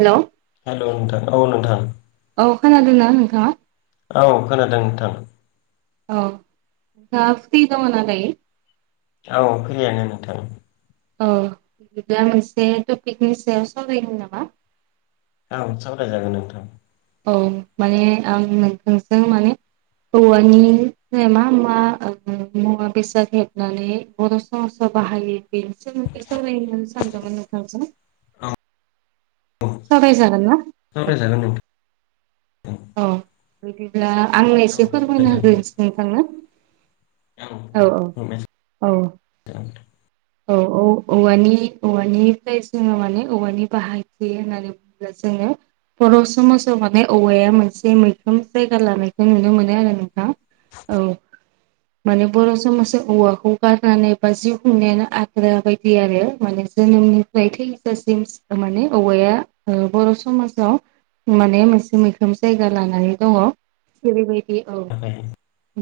हेल' हेल' नोंथां औ नोंथां औ खोनादोंना नोंथाङा औ खोनादों नोंथां औ नोंथाङा फ्रि दङना दायो? औ फ्रियानो नोंथां। औ बिब्दिला मोनसे टपिकनि सायाव सावरायनो नामा? औ सावराय जागोन नोंथां। औ माने आं नोंथांजों माने औवानि मा मुवा मुवा बेसाद हेबनानै बर समाजाव बाहायो बेनि सोमोनदै सावरायनो सानदोंमोन नोंथांजों औ सवराय जागोनना सावराय जागोन नों औ बिदिब्ला आंनो औ एसे फोरमायना सावरायजागोन होग्रोनोसै नोंथांनो औ औ औ औ औ औ औवानि औवानिफ्राय जोङो माने औवानि बाहायथि होननानै जोङो बर' समाज थाल माने औवाया मोनसे मैखोम जायगा लानायखौ नुनो मोनो आरो नोंथां औ माने बर' समाज औवाखौ गारनानै बा जिउ खुंनायानो आद्रा बायदि आरो माने जोनोम माय थैजसिम माने औवाया ओ बर' समाजाव माने मोनसे मैखोम जायगा लानानै दङ। जेरैबायदि औ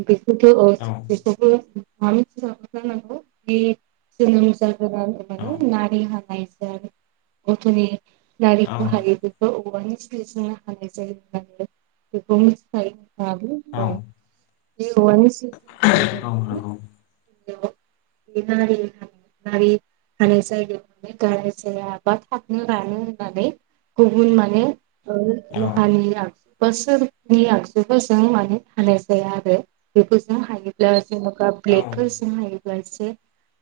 बेखौथ' औ [unintelligible] जोनोम जागोन औ माने नारि हानायजों गथ'नि औ नारिखौ [unintelligible] औ [unintelligible] नंगौ [unintelligible] [unintelligible] [unintelligible] बा थाबनो रानो होननानै गुबुन माने औ [unintelligible] बोसोरनि आगजुफोर जों माने हानाय जाया आरो बेफोरजों हायो। [unintelligible] औ ब्लेदफोरजों हायोब्लासो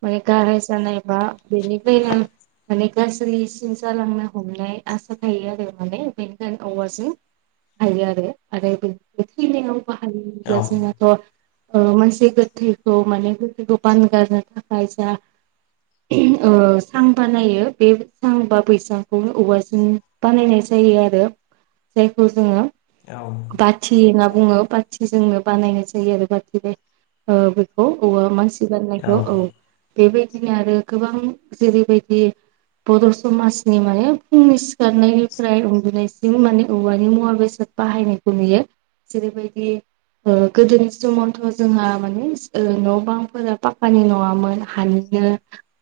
माने गाराइ जानाय बा बेनिफ्राय माने गाज्रिसिन जालांनो हमनाय आसा थायो आरो माने। बेनिखायनो औवाजों हायो आरो आरो बे थैलिआव बाहायोब्ला जों मानसि गोथैखौ माने गोथैखौ बानगारनो थाखाय जा सां बानायो बे सां बा बैसांखौ औवाजों बानायनाय जायो आरो। जायखौ जोङो औ बाथि होनना बुङो बाथिजोंनो बानायनाय जायो आरो बाथि बे बेखौ औवा मानसि गारनायखौ औ बेबायदिनो आरो गोबां जेरैबायदि बर' समाजनि माने फुंनि सिखारनायनिफ्राय उन्दुनाय सिम माने औवानि मुवा बेसाद बाहायनायखौ नुयो जेरैबायदि गोदोनि समावथ' जोंहा माने न' बांफोरा पाकानि नङामोन हानि नो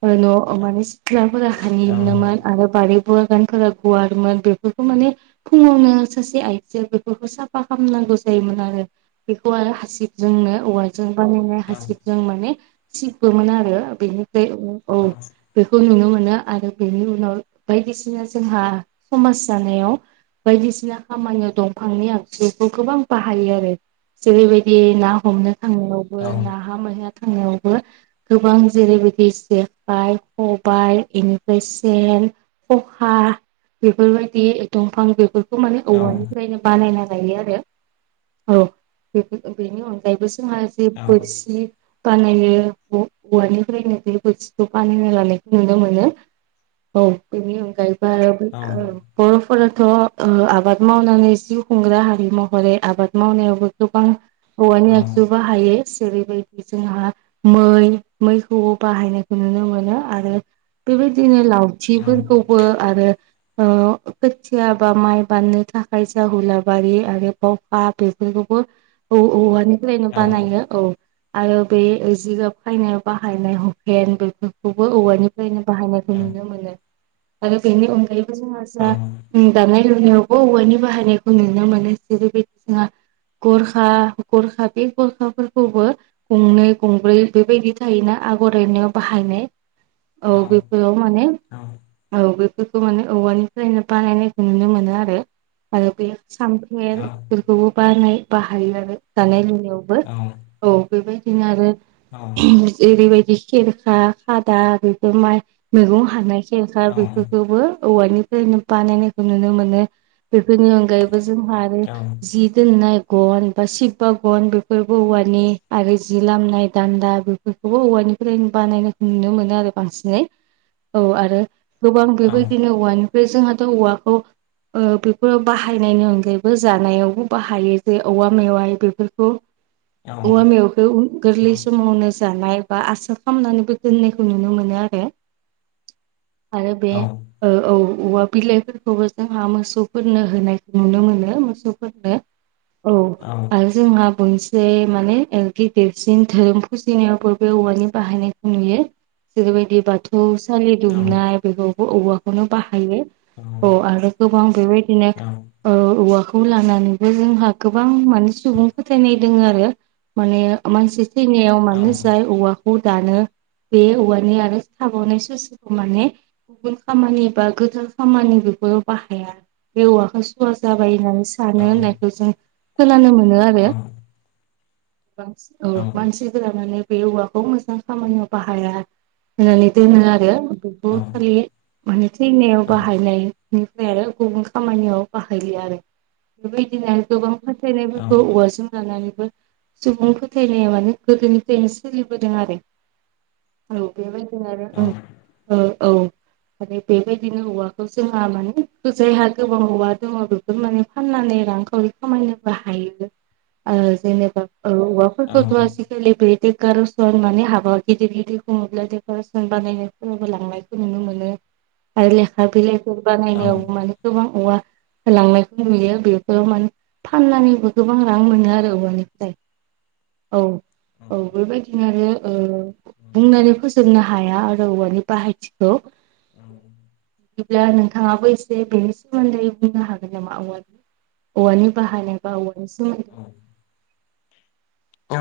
ओ न' माने सितलाफोरा हानिनोमोन औ आरो बारिबो बागानफोरा गुवारमोन बेफोरखौ माने फुङावनो सासे आइजोआ बेफोरखौ साफा खालामनांगौ जायोमोन आरो। बेखौ आरो हासिबजोंनो औवा जों औ बानायनाय हासिबजों माने सिबबोमोन आरो बेनिफ्राय औ बेखौ नुनो मोनो आरो बेनि उनाव बायदिसिना जोंहा समाज जानायाव बायदिसिना खामानियाव दंफांनि आगजुफोरखौ गोबां बाहायो आरो। जेरैबायदि ना हमनो थांनायावबो ना हा मैहा थांनायावबो गोबां जेरैबिदि जेखाइ खबाइ इनिफ्राय सेन खखा बेफोरबायदि दंफां बेफोरखौ माने औवानि [unintelligible] बानायना लायो आरो [unintelligible] बे बेनि अनगायैबो जोंहा [unintelligible] बोरसि बानायो अ हौवानिफ्रायनो बे [unintelligible] बानायना लानायखौ नुनो मोनो औ बेनि औ अनगायैबो आरो [unintelligible] फोराथ' ओ आबाद मावनानै जिउ खुंग्रा हारि महरै आबाद मावनायावबो गोबां औवानि आगजु बाहायो जेरैबायदि जोंहा मै मैखौबो बाहायनायखौ नुनो मोनो आरो बेबायदिनो लाव थिफोरखौबो आरो ओ खोथिया बा माइ बान्नो थाखाय जा हुलाबारि आरो बावखा बेफोरखौबो औ औवानिफ्रायनो बानायो औ आरो बे जिगाब फायनायाव बाहायनाय हुखेन बेफोरखौबो औवानिफ्रायनो बाहायनायखौ नुनो मोनो आरो बेनि अनगायैबो जोंहा जा दानाय लुनायावबो औवानि बाहायनायखौ नुनो मोनो जेरै बायदिसिना गरखा गरखा बे गरखाफोरखौबो गंनै गंब्रै बेबायदि थायोना आगर एरनायाव बाहायनाय औ बेफोराव माने औ बेफोरखौ माने औवानिफ्रायनो बानायनायखौ नुनो मोनो आरो आरो बे सामफे दो बयो बानाय बाहायो आरो जानाय लुनायावबो औ बेबायदिनो आरो औ ओरैबायदि खेरखा खादा बेफोर माइ मैगं हानानाय खेरखा औ बेफोर बेवबो औवानिफ्रायनो बानायनायखौ नुनो मोनो बेफोरनि अनगायै बो जोंहा आरो औ जि दोननाय गन बा सिबबा गन बेफोर औवानि आरो जि लामनाय दान्दा बेफोर खौबो औवानिफ्राय बानायनायखौ नुनो मोनो आरो बांसिनै औ आरो गोबां औ बेबायदिनो औवानिफ्राय जोंहाथ' औवाखौ ओ बेफोराव बाहायनायनि अनगायैबो जानायावबो बाहायो जे औवा मेवाय बेफोरखौ औ ओवा मेव बेउ गोरलै समावनो जानाय बा आसा खालामनानैबो दोननायखौ नुनो मोनो आरो आरो बे ओ औ औवा बिलाइफोरखौबो जोंहा मोसौफोरनो होनायखौ नुनो मोनो मोसौफोरनो औ आरज जोंहा मोनसे माने गेदेरसिन धोरोम फुजिनायावबो बे औवानि बाहायनायखौ नुयो जेरैबायदि बाथौसाालि दुमनाय बेयावबो औवाखौनो बाहायो औ आरो गोबां बेबायदिनो ओ औवा खौ लानानैबो जोंहा गोबां माने सुबुं फोथायनाय दोङो आरो माने मानसि थैनायाव मानो जाय औवा खौ दानो बे औवानि आरो थाबावनाय ससेखौ माने गुबुन खामानि बा गोथार खामानि बेफोराव बाहाया बे औवाखौ सुवा जाबाय होननानै सानो औ होननायखौ जों खोनानो मोन मोनो आरो [unintelligible] बे औवाखौ मोजां खामानियाव बाहाया होननानै दोनो आरो बेखौ खालि मानो थैनायाव बाहायनायनिफ्राय आरो गुबुन खामानियाव बाहायलियो आरो बिबायदिनो गोबां [unintelligible] औवा जों लानानैबो सुबुं फोथायनाया माने गोदोनिफ्रायनो सोलिबोदों आरो औ बेबायदि आरो ओ औ माने बेबायदि औवाखौ जोंहा माने जायहा गोबां हवा दङ बेफोर माने फाननानै रांखावरि खायनोबो हायो जेनेबा औवाफोरखौ [unintelligible] [unintelligible] सोरनिबा लांनायखौ नुनो मोनो। आरो लेखा बिलाइफोर औ बानायनायावबो माने गोबां औवा होलांनायखौ नुयो बेफोराव मान फाननानैबो गोबां रां मोनो आरो औवानिफ्राय। औ औ बेबायदिनो आरो औ बुंनानै फोजोबनो हाया आरो औवानि बाहायथिखौ। बिदिब्ला नोंथाङाबो एसे बेनि सोमोन्दै बुंनो हागोन नामा औवा औवनि बााहायानायब औवनिसिम [inaudible] औ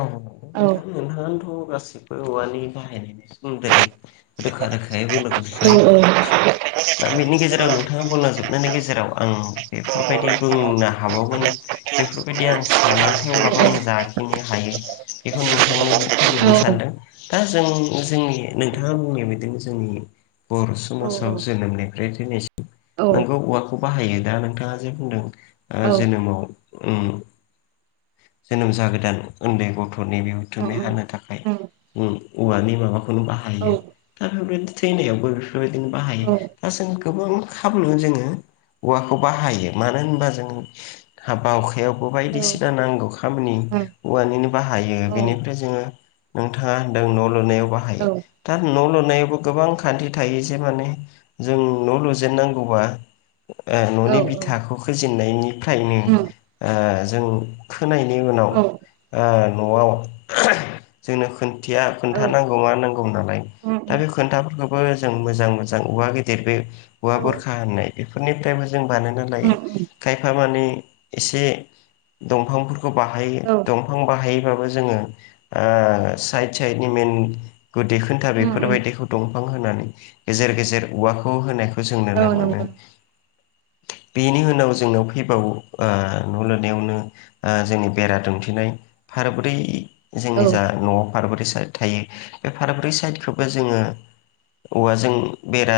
औ नोंथां नोंहाङथ' गासिबो औवानि बाहायनायनि सोमोन्दै रोखा रोखायैबो औ [unintelligible] [unintelligible] दा बेनि गेजेराव नोंथाङा बुंलाजोबनायनि गेजेराव आं बेफोरबायदि बुंनो हाबावगोन बेफोरबायदि आं साना थेवब्लाबो आं जा खिनि हायो बेखौ नोंथांनो औ फोरमायनो सानदों दा जों जोंनि नोंथाङा बुंनाया बिदिनो जोंनि बर' औ समाजाव जोनोमनिफ्राय थैनायसिम औ नोंगौ औवाखौ बाहायो दा नोंथाङा जे बुंदों औ जोनोमाव उम जोनोम जागोदान उन्दै गथ'नि उम बिहुथुमे उम हानो थाखाय उम उम औवानि माबाखौनो औ बाहायो दा बेफोरबायदि थैनायावबो बेफोरबायदिनो बाहायो। औ [unintelligible] गोबां खामनो जोङो औवाखौ बाहायो मानो होनबा जों हाबा हखायावबो बायदिसिना नांगौ खामानि उम औवानिनो बाहायो औ बेनिफ्राय जोङो नोंथाङा होनदों न' लुनायाव बाहायो औ दा न' लुनायावबो गोबां खान्थि थायो जे माने जों न' लुजेननांगौबा ओ न'नि औ बिथाखौ होजेननायनिफ्रायनो उम ओ- जों खोनायनि उनाव औ ओ न'आव जोंनो खथिया औ खोन्था नांगौ मा नांगौ नालाय उम दा उम बे खोन्थाफोरखौ बो जों मोजां मोजां औवा गिदिर बे औवा औ बुरखा होननाय बेफोरनिफ्राय जों बानायना लायो उम खायफा मानि एसे दंफांफोरखौ बाहायो औ दंफां बाहायोबाबो जोङो ओ- साइड साइडनि मेन गुदि खोन्था उम उम बेफोरबायदिखौ दंफां होनानै गेजेर गेजेर औवाखौ होनायखौ जों औ नुनो मोनो। नंगौ बेनि उनाव जोंनाव फैबावो ओ न' लुनायावनो आ- जोंनि बेरा दुमथिनाय फारबोरै औ जोंनि जा न' फारब्रै साइड थायो बे फारब्रै साइडखौबो जोङो औवाजों बेरा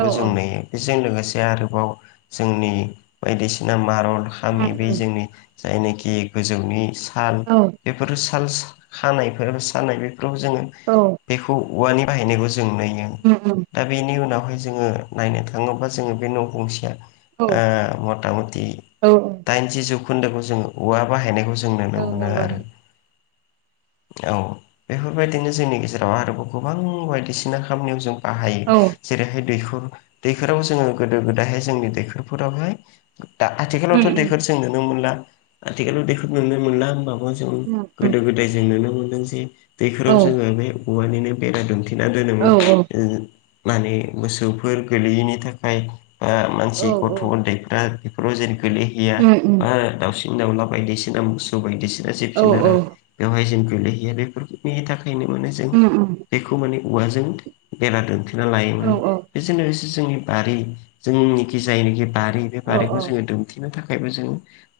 औ जों नुयो। बेजों लोगोसे आरोबाव जोंनि बायदिसिना मारल उम हामि बे उम जोंनि जायनोखि गोजौनि साल औ बेफोरो साल खानायफोर सानाय बेफोराव जोङो औ। बेखौ औवानि बाहायनायखौ जों नुयो। उम उम। दा बेनि उनावहाय जोङो नायनो थाङोब्ला जोङो बे न'गंसेया औ ओ- मथा मथि औ दाइनजि जौखोन्दोखौ जोङो औवा बाहायनायखौ ज जों नुनो मोनो नंगौ आरो। औ बेफोरबायदिनो जोंनि गेजेराव आरोबाव गोबां बायदिसिना खामानियाव जों बाहायो औ जेरैहाय दैखर दैखराव जोङो गोदो गोदायहाय जोंनि दैखरफोरावहाय दा उम आथिखालावथ' उम दैखर जों नुनो मोनला आथिखालाव दैखर नुनो मोनला होमबाबो गोदो गोदाय जों नुनो मोनदों जे औ दैखराव जोङो बे औवानिनो बेरा दु थिना औ दोनोमोन। औ उम माने मोसौफोर गोलैयैनि थाखाय। बा उम मानसि गथ' उन्दैफ्रा बेफोराव जेन गोलैहैया। बा दावसिन दाउला बायदिसिना मोसौ बायदिसिना जिब जिनारा औ औ बेवहाय जों गोलैहैया बेफोरनि थाखा बेनि माने जों उम उम बेखौ माने औवाजों बेरा दोनथेना औ लायोमोन। औ बेजोंनो लोगोसे जोंनि बारि जोंनिखि जायनाखि बारि बे बारिखौ जोङो थिनो थाखायबो जों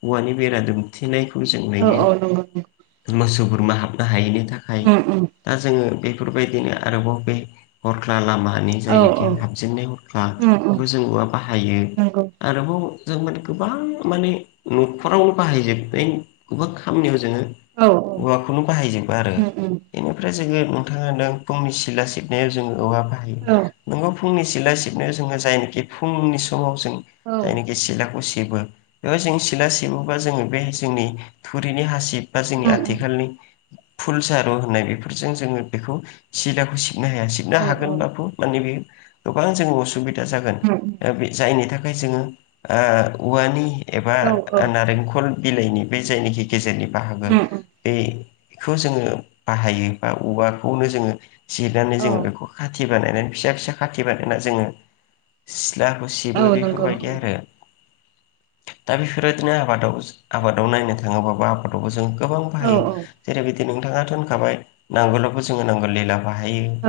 औवानि बेरा दुमथिनायखौ जों नुयो। नंगौ उम मोसौ बुरमा हाबनो हायैनि थाखाय उम दा जोङो बेफोरबायदिनो आरोबाव बे हरख्ला लामानि औ जायनोखि औ हाबजेननाय हरख्ला उम उम बेखौ जों औवा बाहायो। नंगौ आरोबाव जों माने गोबां माने न'खराव बाहायजोबनाय गोबां खामानियाव जोङो औ औवाखौनो बाहायजोबो आरो। उम उम बेनिफ्राय जोङो नोंथाङा फुंनि सिला सिबनायाव जोङो औवा बाहायो। औ नोंगौ फुंनि सिबला सिबनायाव जोङो जायनिखि फुंनि समाव जों औ जायनिखि सिलाखौ सेबो बेवहा जों सिला सेबोबा जोङो बे जोंनि थुरिनि हासिब बा जोंनि उम आथिखालनि फुल सारु होननाय बेफोरजों जोङो बेखौ सिलाखौ सिबनो हाया। सिबनो औ औ हागोन उम बाबो माने बे गोबां जोङो असुबिदा जागोन उम जायनि थाखाय जों आ उवानि एबा औ औ नारेंखल बिलाइनि बे जायनाखि गेजेरनि बाहागो उम उम बेखौ जोङो बाहायो बा औवाखौनो जोङो जियनानै औ जोङो खाथि बानायनानै फिसा फिसा खाथि बानायना जोङो सिथ्लाखौ सिबो औ नंगौ बेफोरबायदि उम आरो। बेफोरदिनो आबादाव आबादाव नायनो थाङोबाबो आबादावबो जों गोबां औ औ बाहायो। नोंथाङाथ' होनखाबाय नांगोलावबो जोङो नांगललिला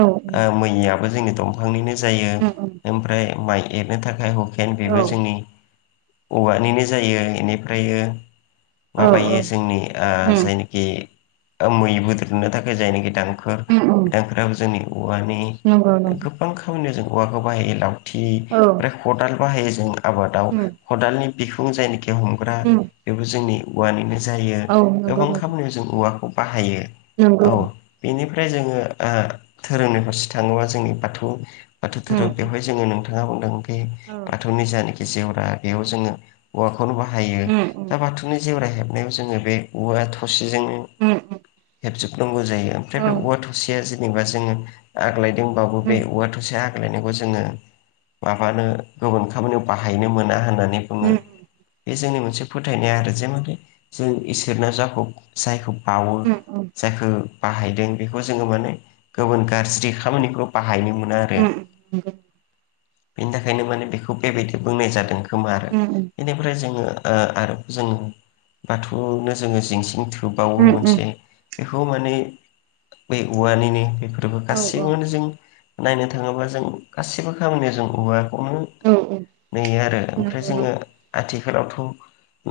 औ उम मैयाबो जोंनि दंफांनिनो जायो उम उम ओमफ्राय माइ एरनो थाखाय खेन औ बेबो जोंनि औवानिनो जायो। इनिफ्रायो औ औ माबायो जोंनि आं उम जायनाखि मै बोद्रनो थाखाय जायनाखि उम उम [unintelligible] जोंनि औवानि नंगौ। गोबां खामानियाव जों औवाखौ बाहायो लावथि औ ओमफ्राय खदाल बाहायो जों आबादाव। उम खदालनि बिखुं जायनाखि हमग्रा उम बेबो जोंनि औवानिनो जायो। औ नंगौ गोबां नंगौ खामानियाव जों औवाखौ बाहायो नंगौ औ। बेनिफ्राय जोङो धोरोमनि फारसे थाङोबा जोंनि बाथौ बाथौ उम धोरोम उम बेवहाय जोङो नोंथाङा बुंदों बे औ बाथौनि जानाखि जेवरा बेयाव जों औवाखौनो बाहायो उम उम दा बाथौनि जेवरा हेबनायाव जोङो बे औवा थसेजोंनो उम उम हेबजोबनांगौ जायो ओमफ्राय औ बे औवा थ सेया जेनेबा जोङो आग्लायदोंबाबो उम बे औवा थ आगलायनायखौ जोङो माबानो गुबुन खामानियाव बाहायनो मोना होननानै उम बुङो। बे जोंनि मोनसे फोथायनाया आरो जे माने जों इसोरनो जाखौ जायखौ बावो उम जायखौ बाहायदों बेखौ जोङो माने गुबुन गाज्रि खामानियाव बाहायनो मोना आरो उम नंगौ बेनि थाखायनो माने बेखौ बेबायदि बुंनाय जादों। खोमो। उम उम जोङो ओ आरो जोङो बाथौनो जोङो जिं जिं थुबावो उम उम मोनसे बेखौ माने बे औवानिनो बेफोरबो औ औ गासिबोनो जों नायनो थाङोबा जों गासिबो खामानियाव जों औवाखौनो औ नेयो आरो ओमफ्राय नंगौ जोङो नंगौ आथिखालावथ'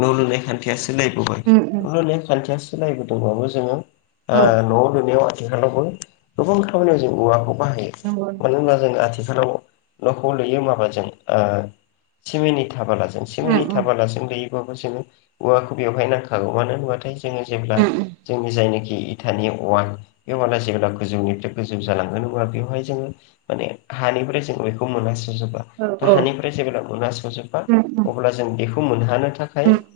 न' लुनाय खान्थिया सोलायबो [unintelligible] नेम खान्थिया सोलायबोदोंबाबो जोङो ओ औ न' लुनायाव आथिखालावबो गोबां खामानियाव जों औवाखौ बाहायो। नंगौ मानो होनब्ला जों आथिखालाव न'खौ लुयो माबाजों ओ सिमेन्ट इथा बालाजों उम सिमेन्ट इथा उम बालाजों लैयो। जो औवाखौ बेयावहाय नांखागौ मानो होनोबाथाय जोङो जेब्ला उम उम जोंनि जायनिखि इथानि अवाल बे अवाना जेब्ला गोजौनिफ्राय गोजौ जालांगोन अब्ला बेवहाय जों माने हानिफ्राय जों बेखौ मोनास'जोबा औ औ हानिफ्राय जेब्ला मोनास'जोबबा उम उम अब्ला जों बेखौ मोनहानो थाखाय उम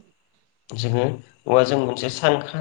जोङो औवाजों मोनसे सानखा